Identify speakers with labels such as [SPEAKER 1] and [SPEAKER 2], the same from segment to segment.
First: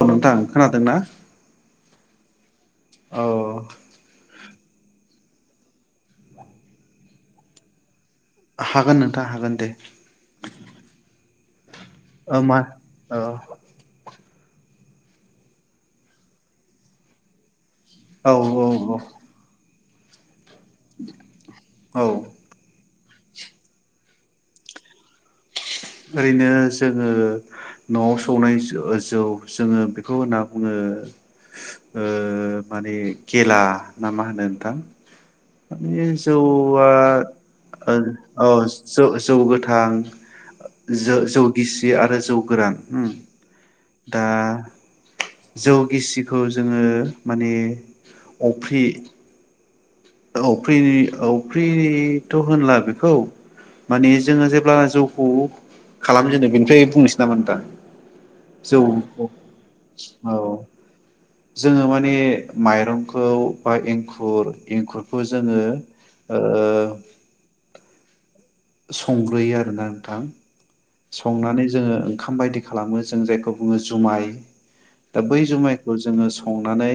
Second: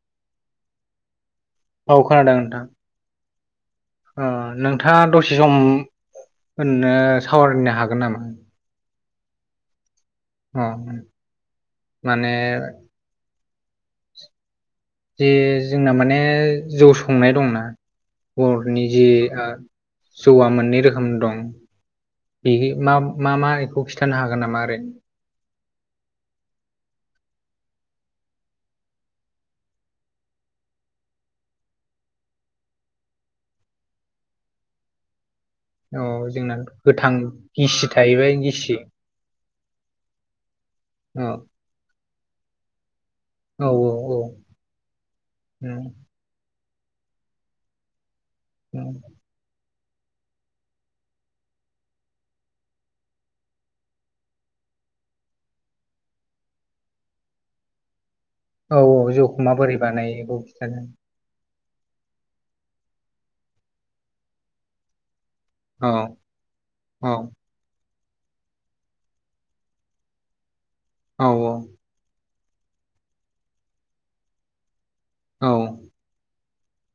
[SPEAKER 1] औ नोंथां खोनादोंना?
[SPEAKER 2] औ खोनादों नोंथां।
[SPEAKER 1] औ।
[SPEAKER 2] ओ नोंथाङा दसे सम होननो सावरायनो हागोन नामा?
[SPEAKER 1] हागोन नोंथां हागोन दे
[SPEAKER 2] अ माने
[SPEAKER 1] [inaudible] अ मा अ
[SPEAKER 2] जे जोंना माने जौ संनाय दंना
[SPEAKER 1] औ औ
[SPEAKER 2] बर'नि
[SPEAKER 1] औ
[SPEAKER 2] जे जौआ मोननै रोखोम दं
[SPEAKER 1] औ
[SPEAKER 2] बे मा मा मा बेखौ खिन्थानो हागोन नामा ओरैनो
[SPEAKER 1] ओरैनो जोंङो न'आव सौनाय जौ जोङो बेखौ होनना बुंङो
[SPEAKER 2] [inaudible]
[SPEAKER 1] ओ माने गेला ना मा होनो नोंथां?
[SPEAKER 2] औ
[SPEAKER 1] माने
[SPEAKER 2] जोंना
[SPEAKER 1] जौआ
[SPEAKER 2] गोथां गिसि थाहैबाय
[SPEAKER 1] औ
[SPEAKER 2] गिसि
[SPEAKER 1] ज-जौ गोथां ज
[SPEAKER 2] औ
[SPEAKER 1] जौगिसि आरो जौ गोरान
[SPEAKER 2] औ औ औ।
[SPEAKER 1] दा जौ
[SPEAKER 2] उम
[SPEAKER 1] गिसिखौ जोंङो माने अफ्रि
[SPEAKER 2] उम
[SPEAKER 1] औफ्रि औफ्रिनिथ होनला बेखौ माने जोंङो जेब्ला जौखौ खालामजेनो बेनिफ्राय बुंनोसै नामा नोंथां?
[SPEAKER 2] औ औ
[SPEAKER 1] जौखौ
[SPEAKER 2] माबोरै बानायो बेखौ
[SPEAKER 1] औ।
[SPEAKER 2] खिन्थानो
[SPEAKER 1] जोंङो माने माइरंखौ बा एंखुर एंखुर बे खौ जोंङो
[SPEAKER 2] औ
[SPEAKER 1] ओ
[SPEAKER 2] औ
[SPEAKER 1] संग्रोयो आरोना नोंथां
[SPEAKER 2] औ
[SPEAKER 1] संनानै
[SPEAKER 2] औ
[SPEAKER 1] जोंङो खाम बायदि खालामो जों जायखौ बुंङो जुमाइ ओ बै
[SPEAKER 2] औ
[SPEAKER 1] जुमाइखौ जोङो सं संनानै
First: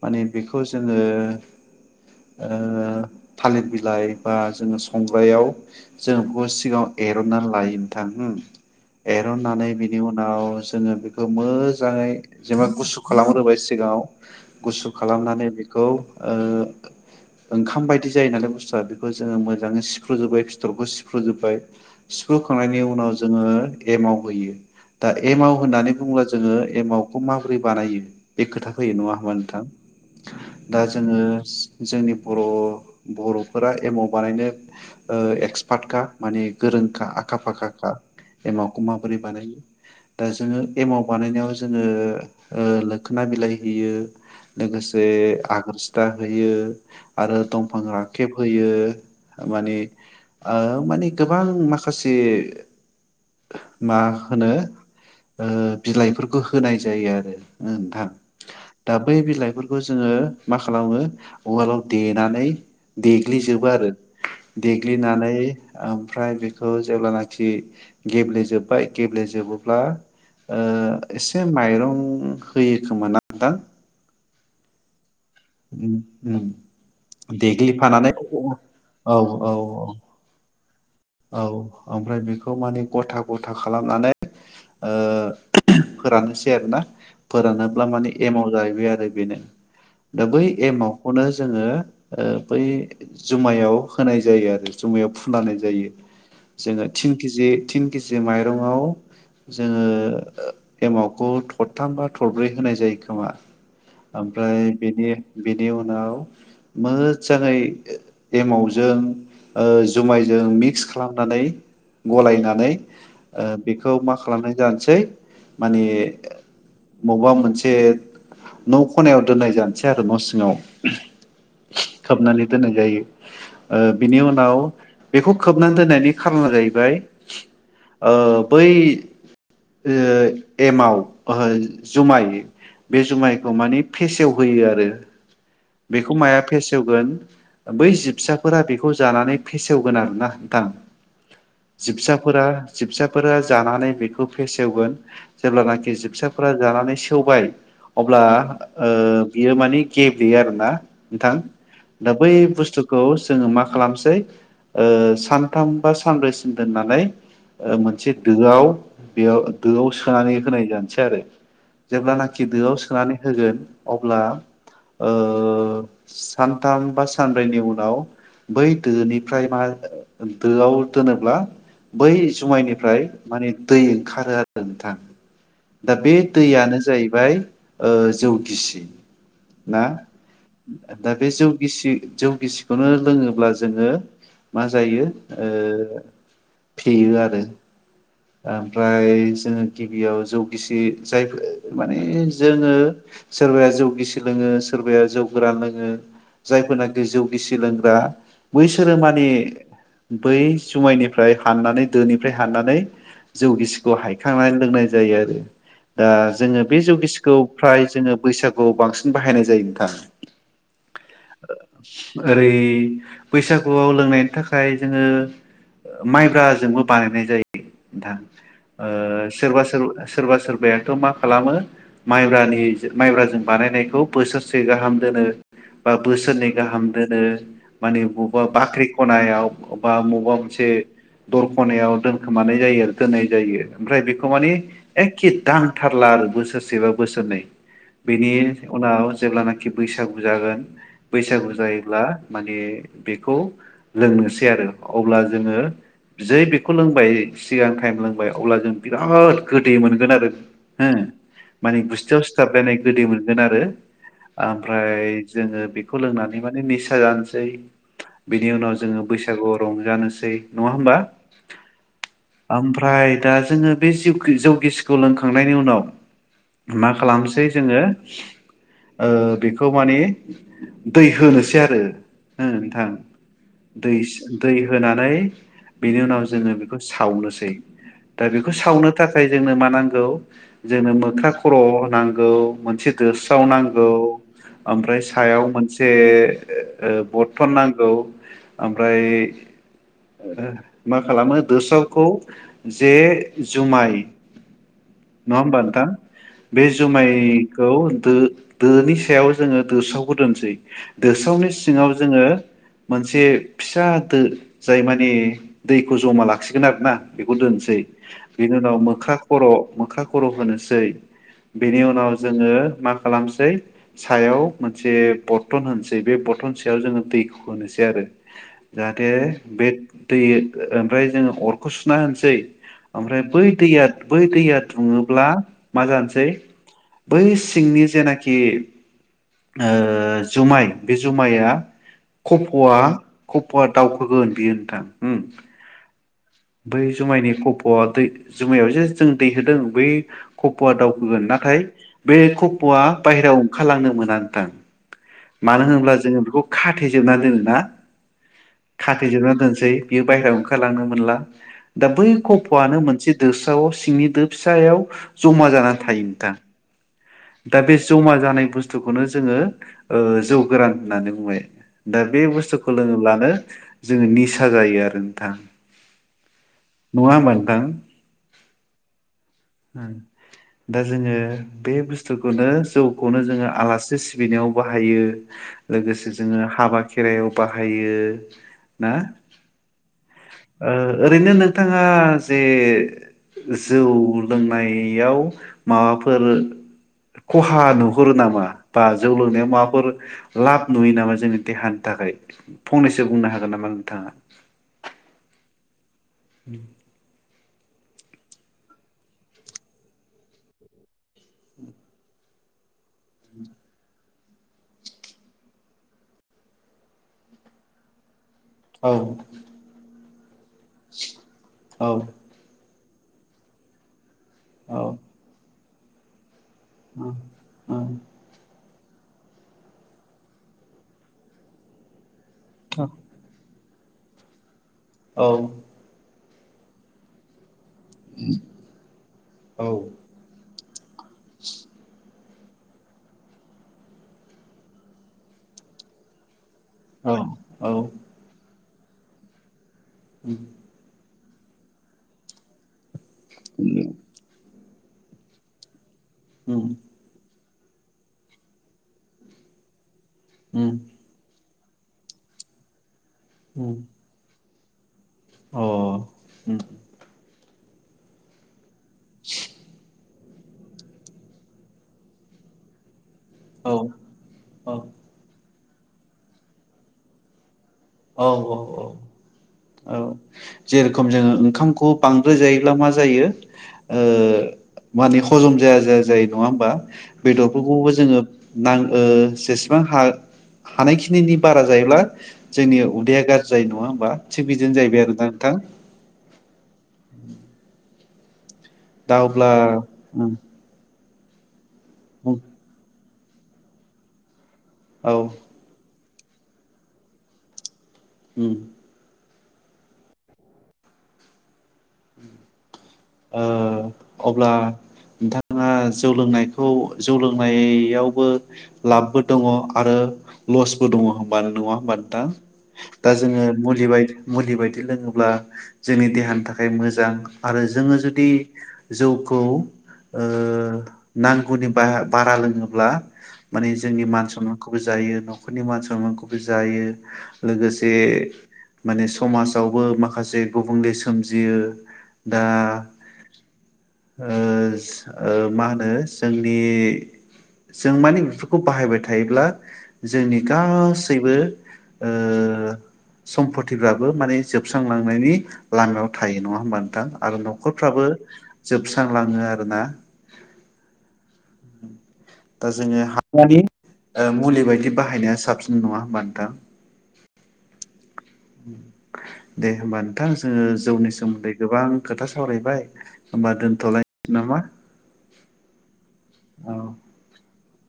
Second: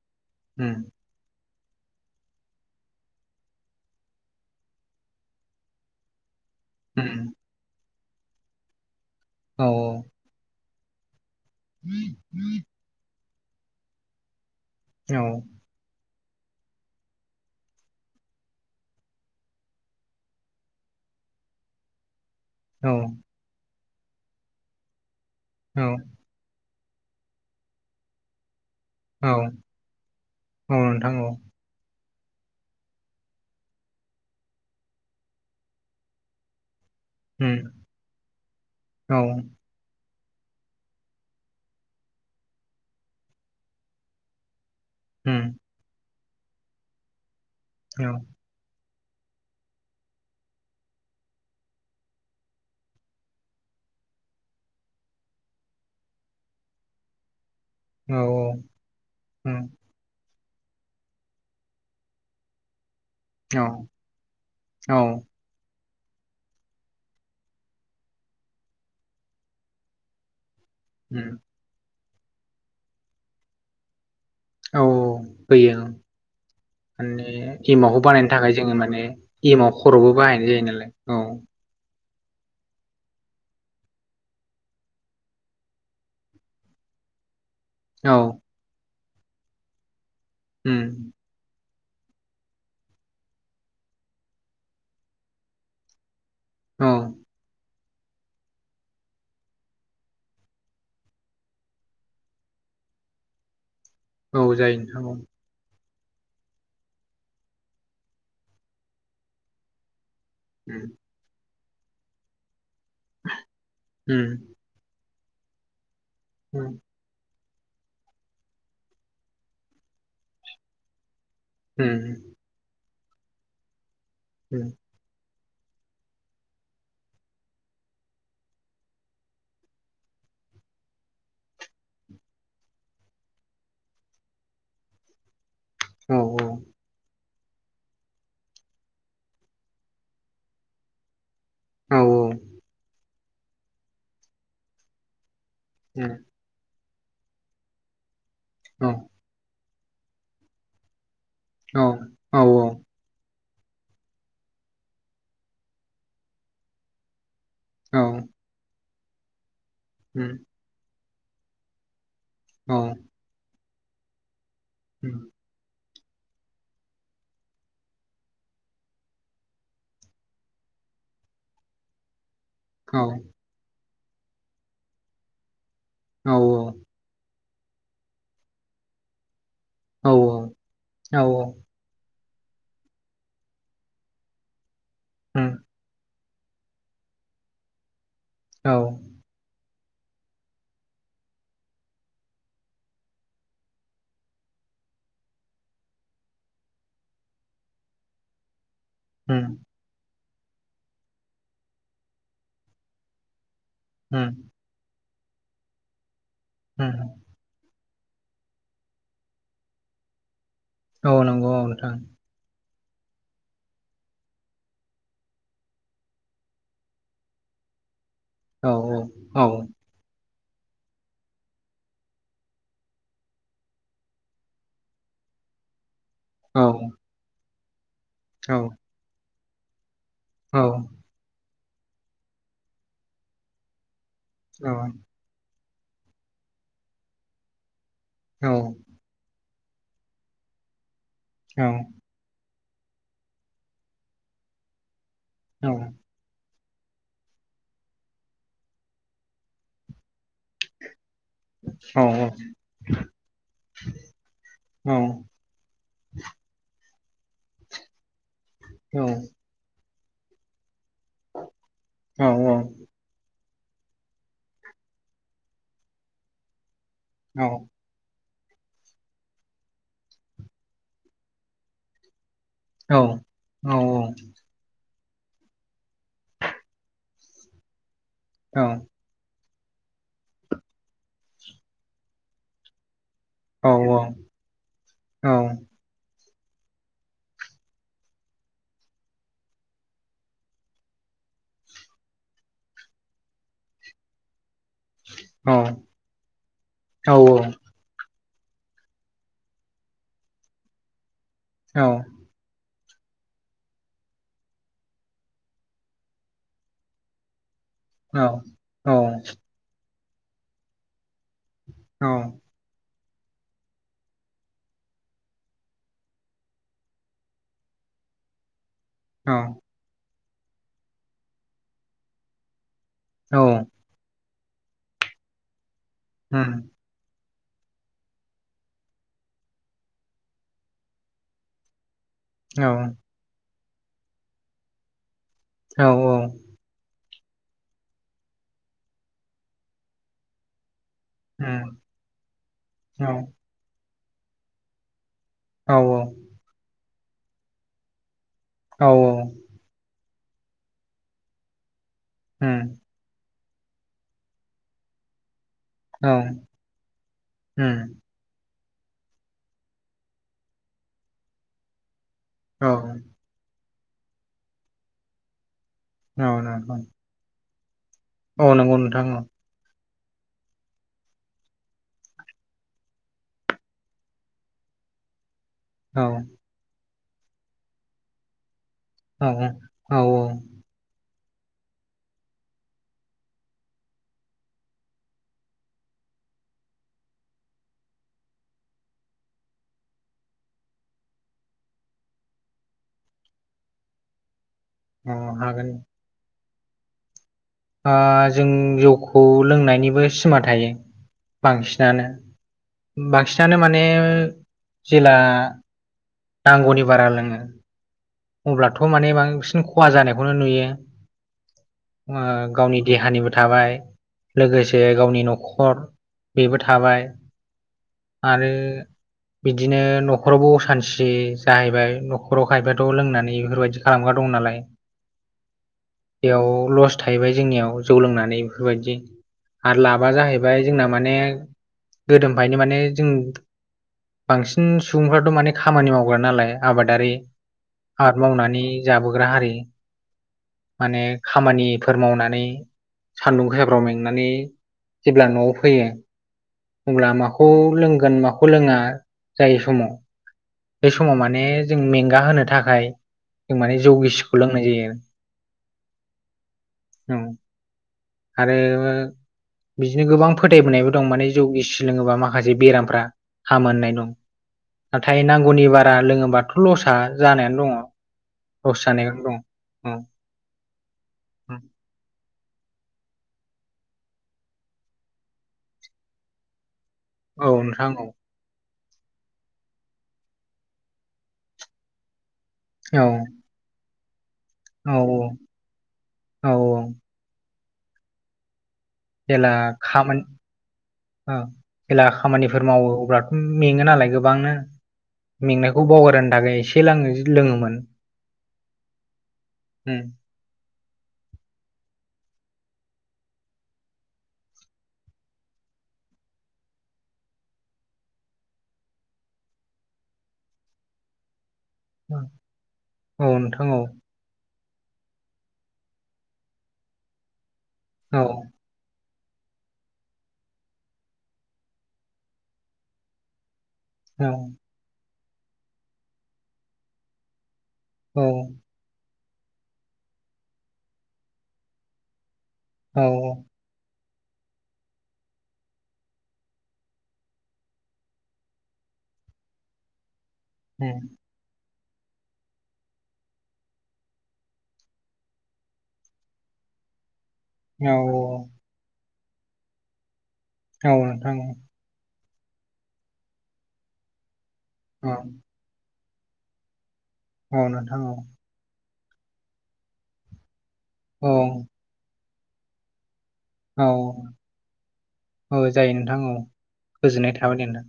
[SPEAKER 1] माने बेखौ
[SPEAKER 2] उम
[SPEAKER 1] जोंङो ओ थालिर बिलाइ बा जोङो संग्रायाव जोङो बेखौ सिगाङाव
[SPEAKER 2] उम
[SPEAKER 1] एरनानै लायो नोंथां
[SPEAKER 2] औ
[SPEAKER 1] एरननानै बिनि उनाव जोङो बि खौ मोजाङै जेनेबा गुसु खालामग्रोबाय सिगाङाव गुसु
[SPEAKER 2] औ
[SPEAKER 1] खालामनानै बिखौ ओ ओंखाम बायदि जायो नालाय बुस्थुआ बेखौ जोङो मोजाङै सिफ्रुजोबै फिथरखौ सिफ्रुजोबबाय सिफ्रु खांनायनि
[SPEAKER 2] औ
[SPEAKER 1] उनाव जोङो एम आव होयो दा एमाव
[SPEAKER 2] औ
[SPEAKER 1] होननानै बुङोब्ला जोङो एमावखौ माबोरै बानायो बे खोथाखौ होयो नङा
[SPEAKER 2] औ
[SPEAKER 1] होमबा नोंथां
[SPEAKER 2] औ
[SPEAKER 1] दा
[SPEAKER 2] नोंथां
[SPEAKER 1] जोङो
[SPEAKER 2] औ
[SPEAKER 1] जोंनि बर' बर'फोरा एमाव बानायनो ओ एक्सपार्ट खा माने गोरोंखा आखा
[SPEAKER 2] उम
[SPEAKER 1] फाखा खा एमाखौ माबोरै
[SPEAKER 2] औ
[SPEAKER 1] बानायो दा जोङो एमाव बानायनायाव जोङो ओ लोखोना बिलाइ होयो लोगोसे
[SPEAKER 2] उम
[SPEAKER 1] आगोर सिथा होयो आरो दंफां
[SPEAKER 2] औ
[SPEAKER 1] राखेब होयो ओ माने ओ माने गोबां माखासे मा होनो ओ बिलाइफोरखौ होनाय जायो आरो ओं नोंथां
[SPEAKER 2] औ औ
[SPEAKER 1] दा बै
[SPEAKER 2] उम
[SPEAKER 1] बिलाइफोरखौ जोङो मा खालामो उवालाव देनानै
[SPEAKER 2] औ
[SPEAKER 1] देग्लिजोबो आरो
[SPEAKER 2] औ
[SPEAKER 1] देग्लिनानै ओमफ्राय बेखौ जेब्लानाखि गेब्लेजोबबाय गेब्ले जबोब्ला ओ एसे माइरं होयोखोमा ना नोंथां?
[SPEAKER 2] औ औ
[SPEAKER 1] उम उम।
[SPEAKER 2] माने एमावखौ बानायनो थाखाय जोङो माने
[SPEAKER 1] औ औ
[SPEAKER 2] एमाव खर'बो बाहायनाय जायो नालाय
[SPEAKER 1] औ ओमफ्राय बेखौ माने गथा गथा खालामनानै ओ फोराननोसै आरोना फोरानोब्ला माने
[SPEAKER 2] औ
[SPEAKER 1] एमाव जाहैबाय आरो बेनो दा बै
[SPEAKER 2] उम
[SPEAKER 1] एमावखौनो जोङो ओ बै जुमायाव होनाय जायो आरो जुमायाव फुनानै जायो जोङो
[SPEAKER 2] औ
[SPEAKER 1] थिन केजि थिन केजि माइरंआव जोङो एमावखौ थरथामबा थरब्रै होनाय जायो खोमा
[SPEAKER 2] औ
[SPEAKER 1] ओमफ्राय
[SPEAKER 2] जायो नोंथां
[SPEAKER 1] बेनि
[SPEAKER 2] औ
[SPEAKER 1] बेनि उनाव नाव मोजाङै एमावजों ओ जुमाइजों
[SPEAKER 2] उम
[SPEAKER 1] मिक्स खालामनानै गलायनानै ओ बि
[SPEAKER 2] उम
[SPEAKER 1] खालामनाय जानसै मान
[SPEAKER 2] उम
[SPEAKER 1] बबेबा मोनसे से न' खनायाव दोननाय जानसै आरो न' सिङाव
[SPEAKER 2] उम
[SPEAKER 1] खोबनानै दोननाय जायो ओ बिनि उनाव
[SPEAKER 2] उम
[SPEAKER 1] बेखौ खोबनानै दोननायनि खारना जाहैबाय ओ बै ओ एमाव ओहो जुमाइ बे जुमाइखौ माने फेसेवहोयो आरो बेखौ
[SPEAKER 2] औ
[SPEAKER 1] माया फेसेवगोन बै जिबसाफोरा बेखौ जानानै फेसेवगोन आरोना नोंथां
[SPEAKER 2] औ
[SPEAKER 1] जिबसाफोरा जिबसाफोरा जानानै बेखौ फेसेवगोन जेब्लानाखि
[SPEAKER 2] उम
[SPEAKER 1] जिबसाफोरा जानानै सेवबाय अब्ला ओ
[SPEAKER 2] औ
[SPEAKER 1] बियो मानि [unintelligible] आरोना नोंथां
[SPEAKER 2] औ
[SPEAKER 1] दा बै
[SPEAKER 2] औ
[SPEAKER 1] बुस्थुखौ जोङो मा खालामसै ओ सानथाम बा सानब्रैसिम दोननानै ओ
[SPEAKER 2] औ
[SPEAKER 1] मोनसे दोआव बेयाव दोआव
[SPEAKER 2] उम
[SPEAKER 1] सोनानै होनाय जानसै आरो जेब्लाना खि दोआव
[SPEAKER 2] औ
[SPEAKER 1] सोनानै होगोन अब्ला ओ
[SPEAKER 2] उम
[SPEAKER 1] सानथाम बा सानब्रैनि उनाव बै दोनिफ्राय मा दोआव दोनोब्ला बै
[SPEAKER 2] औ
[SPEAKER 1] जुमाइनिफ्राय माने दै ओंखारो आरो नोंथां दा बे
[SPEAKER 2] औ
[SPEAKER 1] दैयानो जाहैबाय जौगिसि ना
[SPEAKER 2] औ
[SPEAKER 1] दा
[SPEAKER 2] औ
[SPEAKER 1] बे जौगिसि जौ गिसिखौनो लोङोब्ला जोङो मा जायो ओ
[SPEAKER 2] उम
[SPEAKER 1] फेयो आरो
[SPEAKER 2] औ
[SPEAKER 1] ओमफ्राय जोङो गिबियाव जौ गिसि जाय माने जोङो सोरबाया जौगिसि लोङो सोरबाया जौ गोरा लोङो जायफोरनाखि जौ गिसि लोंग्रा बै सोरो माने
[SPEAKER 2] उम
[SPEAKER 1] बै जुमायनिफ्राय हाननानै दोनिफ्राय हाननानै जौ गिसिखौ
[SPEAKER 2] उम
[SPEAKER 1] हायखांनानै लोंनाय जायो आरो दा जोङो बे
[SPEAKER 2] उम
[SPEAKER 1] जौगिसखौ फ्राय जोङो बैसागु बांसिन बाहायनाय जायो नोंथां
[SPEAKER 2] औ नंगौ औ नोंथां
[SPEAKER 1] [inaudible] ओरै बैसागुआव लोंनायनि थाखाय जोङो माइब्राजोंबो बानायनाय जायो नोंथां
[SPEAKER 2] औ
[SPEAKER 1] ओ
[SPEAKER 2] औ
[SPEAKER 1] सोरबा सोर सोरबा सोरबा बेहायनोथ' मा खालामो माइब्रानि माइब्राजों बानायनाय खौ बोसोरसे गाहाम दोनो बा बोसोरनै
[SPEAKER 2] औ
[SPEAKER 1] गाहाम दोनो माने बबेबा
[SPEAKER 2] औ
[SPEAKER 1] बाख्रि खनायाव बा मबा
[SPEAKER 2] औ
[SPEAKER 1] मोनसे दर खनायाव दोनखोमानाय जायो आरो दोननाय जायो ओमफ्राय बेखौ माने
[SPEAKER 2] औ
[SPEAKER 1] ए कित दांथारला आरो बोसोरसे बा बोसोरनै बेनि
[SPEAKER 2] औ
[SPEAKER 1] उनाव जेब्लाना खि बैसागु जागोन बैसागु जायोब्ला माने बेखौ लोंनोसै आरो अब्ला जोङो
[SPEAKER 2] औ
[SPEAKER 1] जै बे खौ लोंबाय सिगां टाइम लोंबाय अब्ला जों बिराद गोदै मोनगोन आरो हो माने
[SPEAKER 2] औ
[SPEAKER 1] गुस्थियाव स्थाबलायनाय गोदै मोन आरो
[SPEAKER 2] औ
[SPEAKER 1] आमफ्राय
[SPEAKER 2] उम
[SPEAKER 1] जोङो बेखौ लोंनानै माने निसा जानोसै बिनि उनाव जोङो बैसागुआव रंजानोसै नङा होमबा?
[SPEAKER 2] औ
[SPEAKER 1] [inaudible]
[SPEAKER 2] उम
[SPEAKER 1] आमफ्राय दा जोङो बे जिउ जौगिसिखौ लोंखांनायनि उनाव मा
[SPEAKER 2] औ
[SPEAKER 1] खालामसै जोङो ओ बेखौ माने दै होनोसै आरो ओ नोंथां दै दै होना फ्राय बेनि उनाव जोङो बेखौ सावनोसै दा बेखौ
[SPEAKER 2] औ
[SPEAKER 1] सावनो थाखाय जोंनो मा नांगौ जोंनो मोख्रा खर' नांगौ मोनसे दोस थाव
[SPEAKER 2] औ
[SPEAKER 1] नांगौ
[SPEAKER 2] उम
[SPEAKER 1] ओमफ्राय सायाव
[SPEAKER 2] औ
[SPEAKER 1] मोनसे ओ बरथन नांगौ ओमफ्राय मा खालामो दोस्रावखौ जे जुमाय नङा
[SPEAKER 2] उम औ
[SPEAKER 1] होमबा नोंथां? बे जुमाय दो दोनि सायाव जोङो दोसावखौ दोनसै दोस्रावनि सिङाव जोङो मोनसे फिसा दो जाय मानि दैखौ जमा लाखिगोन आरोना बेखौ दोन नि बेनि उनाव मोख्रा खर' मोख्रा खर' होनोसै बेनि उनाव जोङो मा खालासै सायाव मोनसे बरथन होनै बरथन सायाव जोङो दैखौ सै आरो जाहाथे बे दै ओमफ्राय जोङो अरखौ सुना होनसै ओमफ्राय बै दैया बै दैया थुङोब्ला मा जानोसै बै सिंनि जेनाखि ओ जुमाय बे जुमाया कफ'आ खफ'आ दावउखोगोन बियो नोंथां उम।
[SPEAKER 2] औ औ
[SPEAKER 1] बै जुमायनि खफ'आ दै जुमायाव जे जों दैहोदों बै खफ'आ दाउ खोगोन नाथाय बे खफ'आ बायेरायाव ओंखारलांनो मोना नोंथां। मानो होनोब्ला जोङो बेखौ खाथेजोबना दोनोना। खाथेजोबना दोनसै बियो बायहेरायाव ओंखारलांनो मोनला। दा बै खफ'आनो मोनसे दोस्राव सिंनि दो फिसायाव जमा जाना थायो‌ नोंथां दा बे जमा जानाय बुस बुस्थुखौनो जोङो जौ गोरान होननानै बुंबाय दा बे बुस्थुखौ लोङोब्लानो जोङो निसा जायो आरो नोंथां।
[SPEAKER 2] औ नोंथां।
[SPEAKER 1] ह [inaudible]
[SPEAKER 2] नंगौ औ
[SPEAKER 1] दा जोङो बे बुस्थु बुस्थुखौनो जौखौनो जोङो आलासि सिबिनायाव बाहायो लोगोसे जोङो हाबा खेरायाव बाहायो। ना
[SPEAKER 2] औ औ औ।
[SPEAKER 1] ओ ओरैनो नोंथाङा जे। जौ लोंनायाव माबाफोर खहा नुहुरो नामा बा जौ लोंनायाव माबाफोर लाब नुयो नामा जोंनि देहानि थाखाय। फंनैसो बुंनो हागोन नामा नोंथाङा।
[SPEAKER 2] अ हागोन।
[SPEAKER 1] उम।
[SPEAKER 2] जों जौखौ लोंनायनिबो सिमा थायो। बांसिनानो बांसिनानो माने जेब्ला नांगौनि बारा लोङो। अब्लाथ'
[SPEAKER 1] औ
[SPEAKER 2] माने बांसिन खहा जानायखौनो नुयो
[SPEAKER 1] औ
[SPEAKER 2] गावनि देहानिबो थाबाय
[SPEAKER 1] औ
[SPEAKER 2] लोगोसे गावनि न'खर बेबो थाबाय
[SPEAKER 1] उम
[SPEAKER 2] आरो। बिदिनो न'खरावबो असान्थि जाहैबाय न'खराव खायफाथ' लोंनानै बेफोर बायदि। खालामग्रा दं नालाय।
[SPEAKER 1] औ।
[SPEAKER 2] बेयाव लस थाहैबाय जोंनियाव। जौ लोंनानै बेफोर बायदि आरो
[SPEAKER 1] औ
[SPEAKER 2] लाबा जाहैबाय जोंना माने गोदोनिफ्रायनो माने जों बांसिन सुबुंफ्राथ माने खामानि मावग्रा नालाय। आबादारि
[SPEAKER 1] औ
[SPEAKER 2] आबाद मावनानै जाबोग्रा हारि
[SPEAKER 1] उम
[SPEAKER 2] माने खामानिफोर मावनानै सान्दुं गोसाफ्राव मेंनानै जेब्ला न'आव फैयो
[SPEAKER 1] उम
[SPEAKER 2] अब्ला माखौ माखौ लोंगोन माखौ लोङा जायो समाव बे समाव माने। जों मेंगा होनो थाखाय जों
[SPEAKER 1] उम उम
[SPEAKER 2] माने जौ गिसिखौ लोंनाय जायो आरो।
[SPEAKER 1] अ।
[SPEAKER 2] आरो बिदिनो गोबां । फोथायबोनायबो दं माने जौ गिसि लोङोबा माखासे बेरामफ्रा। हामो
[SPEAKER 1] औ
[SPEAKER 2] होननाय दं नाथाय नांगौनि बारा लोङोबाथ' लस जानायानो दङ।
[SPEAKER 1] औ औ
[SPEAKER 2] लस
[SPEAKER 1] औ।
[SPEAKER 2] जानायखौनो
[SPEAKER 1] औ
[SPEAKER 2] दं
[SPEAKER 1] जे रखम जोङो
[SPEAKER 2] औ
[SPEAKER 1] ओंखामखौ बांद्राय जायोब्ला मा जायो। माने हजम जाया जाया जायो नङा होमबा।
[SPEAKER 2] औ
[SPEAKER 1] बेदरफोरखौबो
[SPEAKER 2] नोंथां औ
[SPEAKER 1] जोङो नां जेसेबां हा हानायखिनिनि बारा जायोब्ला। जोंनि
[SPEAKER 2] औ
[SPEAKER 1] उदैया गाज्रि जायो नङा होमबा थिग बिदिनो
[SPEAKER 2] औ
[SPEAKER 1] जाहैबाय आरो दा नोंथां।
[SPEAKER 2] औ
[SPEAKER 1] दा
[SPEAKER 2] जेला
[SPEAKER 1] अब्ला
[SPEAKER 2] खामानि
[SPEAKER 1] उम
[SPEAKER 2] जेला
[SPEAKER 1] उम
[SPEAKER 2] खामानिफोर मावो अब्लाथ' मेङो नालाय गोबांनो
[SPEAKER 1] औ
[SPEAKER 2] मेंनायखौ बावगारनो थाखाय एसे लोङो लोङोमोन।
[SPEAKER 1] उम।
[SPEAKER 2] उम।
[SPEAKER 1] ओं अब्ला। नोंथाङा जौ लोंनायखौ जौ लोंनायावबो लाबबो दङ आरो। लसबो दं नङा होनबा
[SPEAKER 2] औ
[SPEAKER 1] नोंथां दा
[SPEAKER 2] औ
[SPEAKER 1] जोङो
[SPEAKER 2] नोंथां औ
[SPEAKER 1] मुलि बायदि लोङोब्ला जोंनि देहानि थाखाय मोजां आरो जोङो
[SPEAKER 2] औ
[SPEAKER 1] जुदि जौ। गौ ओ नांगौनि बा बारा लोङोब्ला माने जोंनि मान
[SPEAKER 2] औ
[SPEAKER 1] सनमानखौबो जायो न'खरनि मान सनमानखौबो जायो लोगोसे
[SPEAKER 2] औ
[SPEAKER 1] माने समाजावबो माखासे गुबुंले सोमजियो
[SPEAKER 2] औ औ
[SPEAKER 1] ओस ओ मा होनो जोंनि जों मानि बेफोरखौ बाहायबाय थायोब्ला जोंनि
[SPEAKER 2] उम
[SPEAKER 1] गासैबो ओ सम्पतिफ्राबो माने जोबस्रांलांनायनि लामायाव थायो नङा होमबा नोंथां आरो
[SPEAKER 2] औ
[SPEAKER 1] न'खरफ्राबो जोबस्रांलाङो आरोना
[SPEAKER 2] औ नोंथां औ
[SPEAKER 1] दा जोङो ओ मुलि बायदि
[SPEAKER 2] औ
[SPEAKER 1] बाहायनाया साबसिन नङा होमबा नोंथां
[SPEAKER 2] औ नोंथां औ
[SPEAKER 1] दे होमबा नोंथां जोङो जौनि
[SPEAKER 2] औ
[SPEAKER 1] सोमोन्दै गोबां खोथा सावरायबाय होमबा
[SPEAKER 2] औ
[SPEAKER 1] दोनथ'लायनो नामा
[SPEAKER 2] औ जायो नोंथां औ गोजोननाय थाबाय दे नोंथां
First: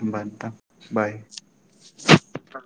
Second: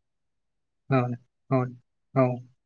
[SPEAKER 1] होनबा नोंथां बाय
[SPEAKER 2] औ औ
[SPEAKER 1] बाय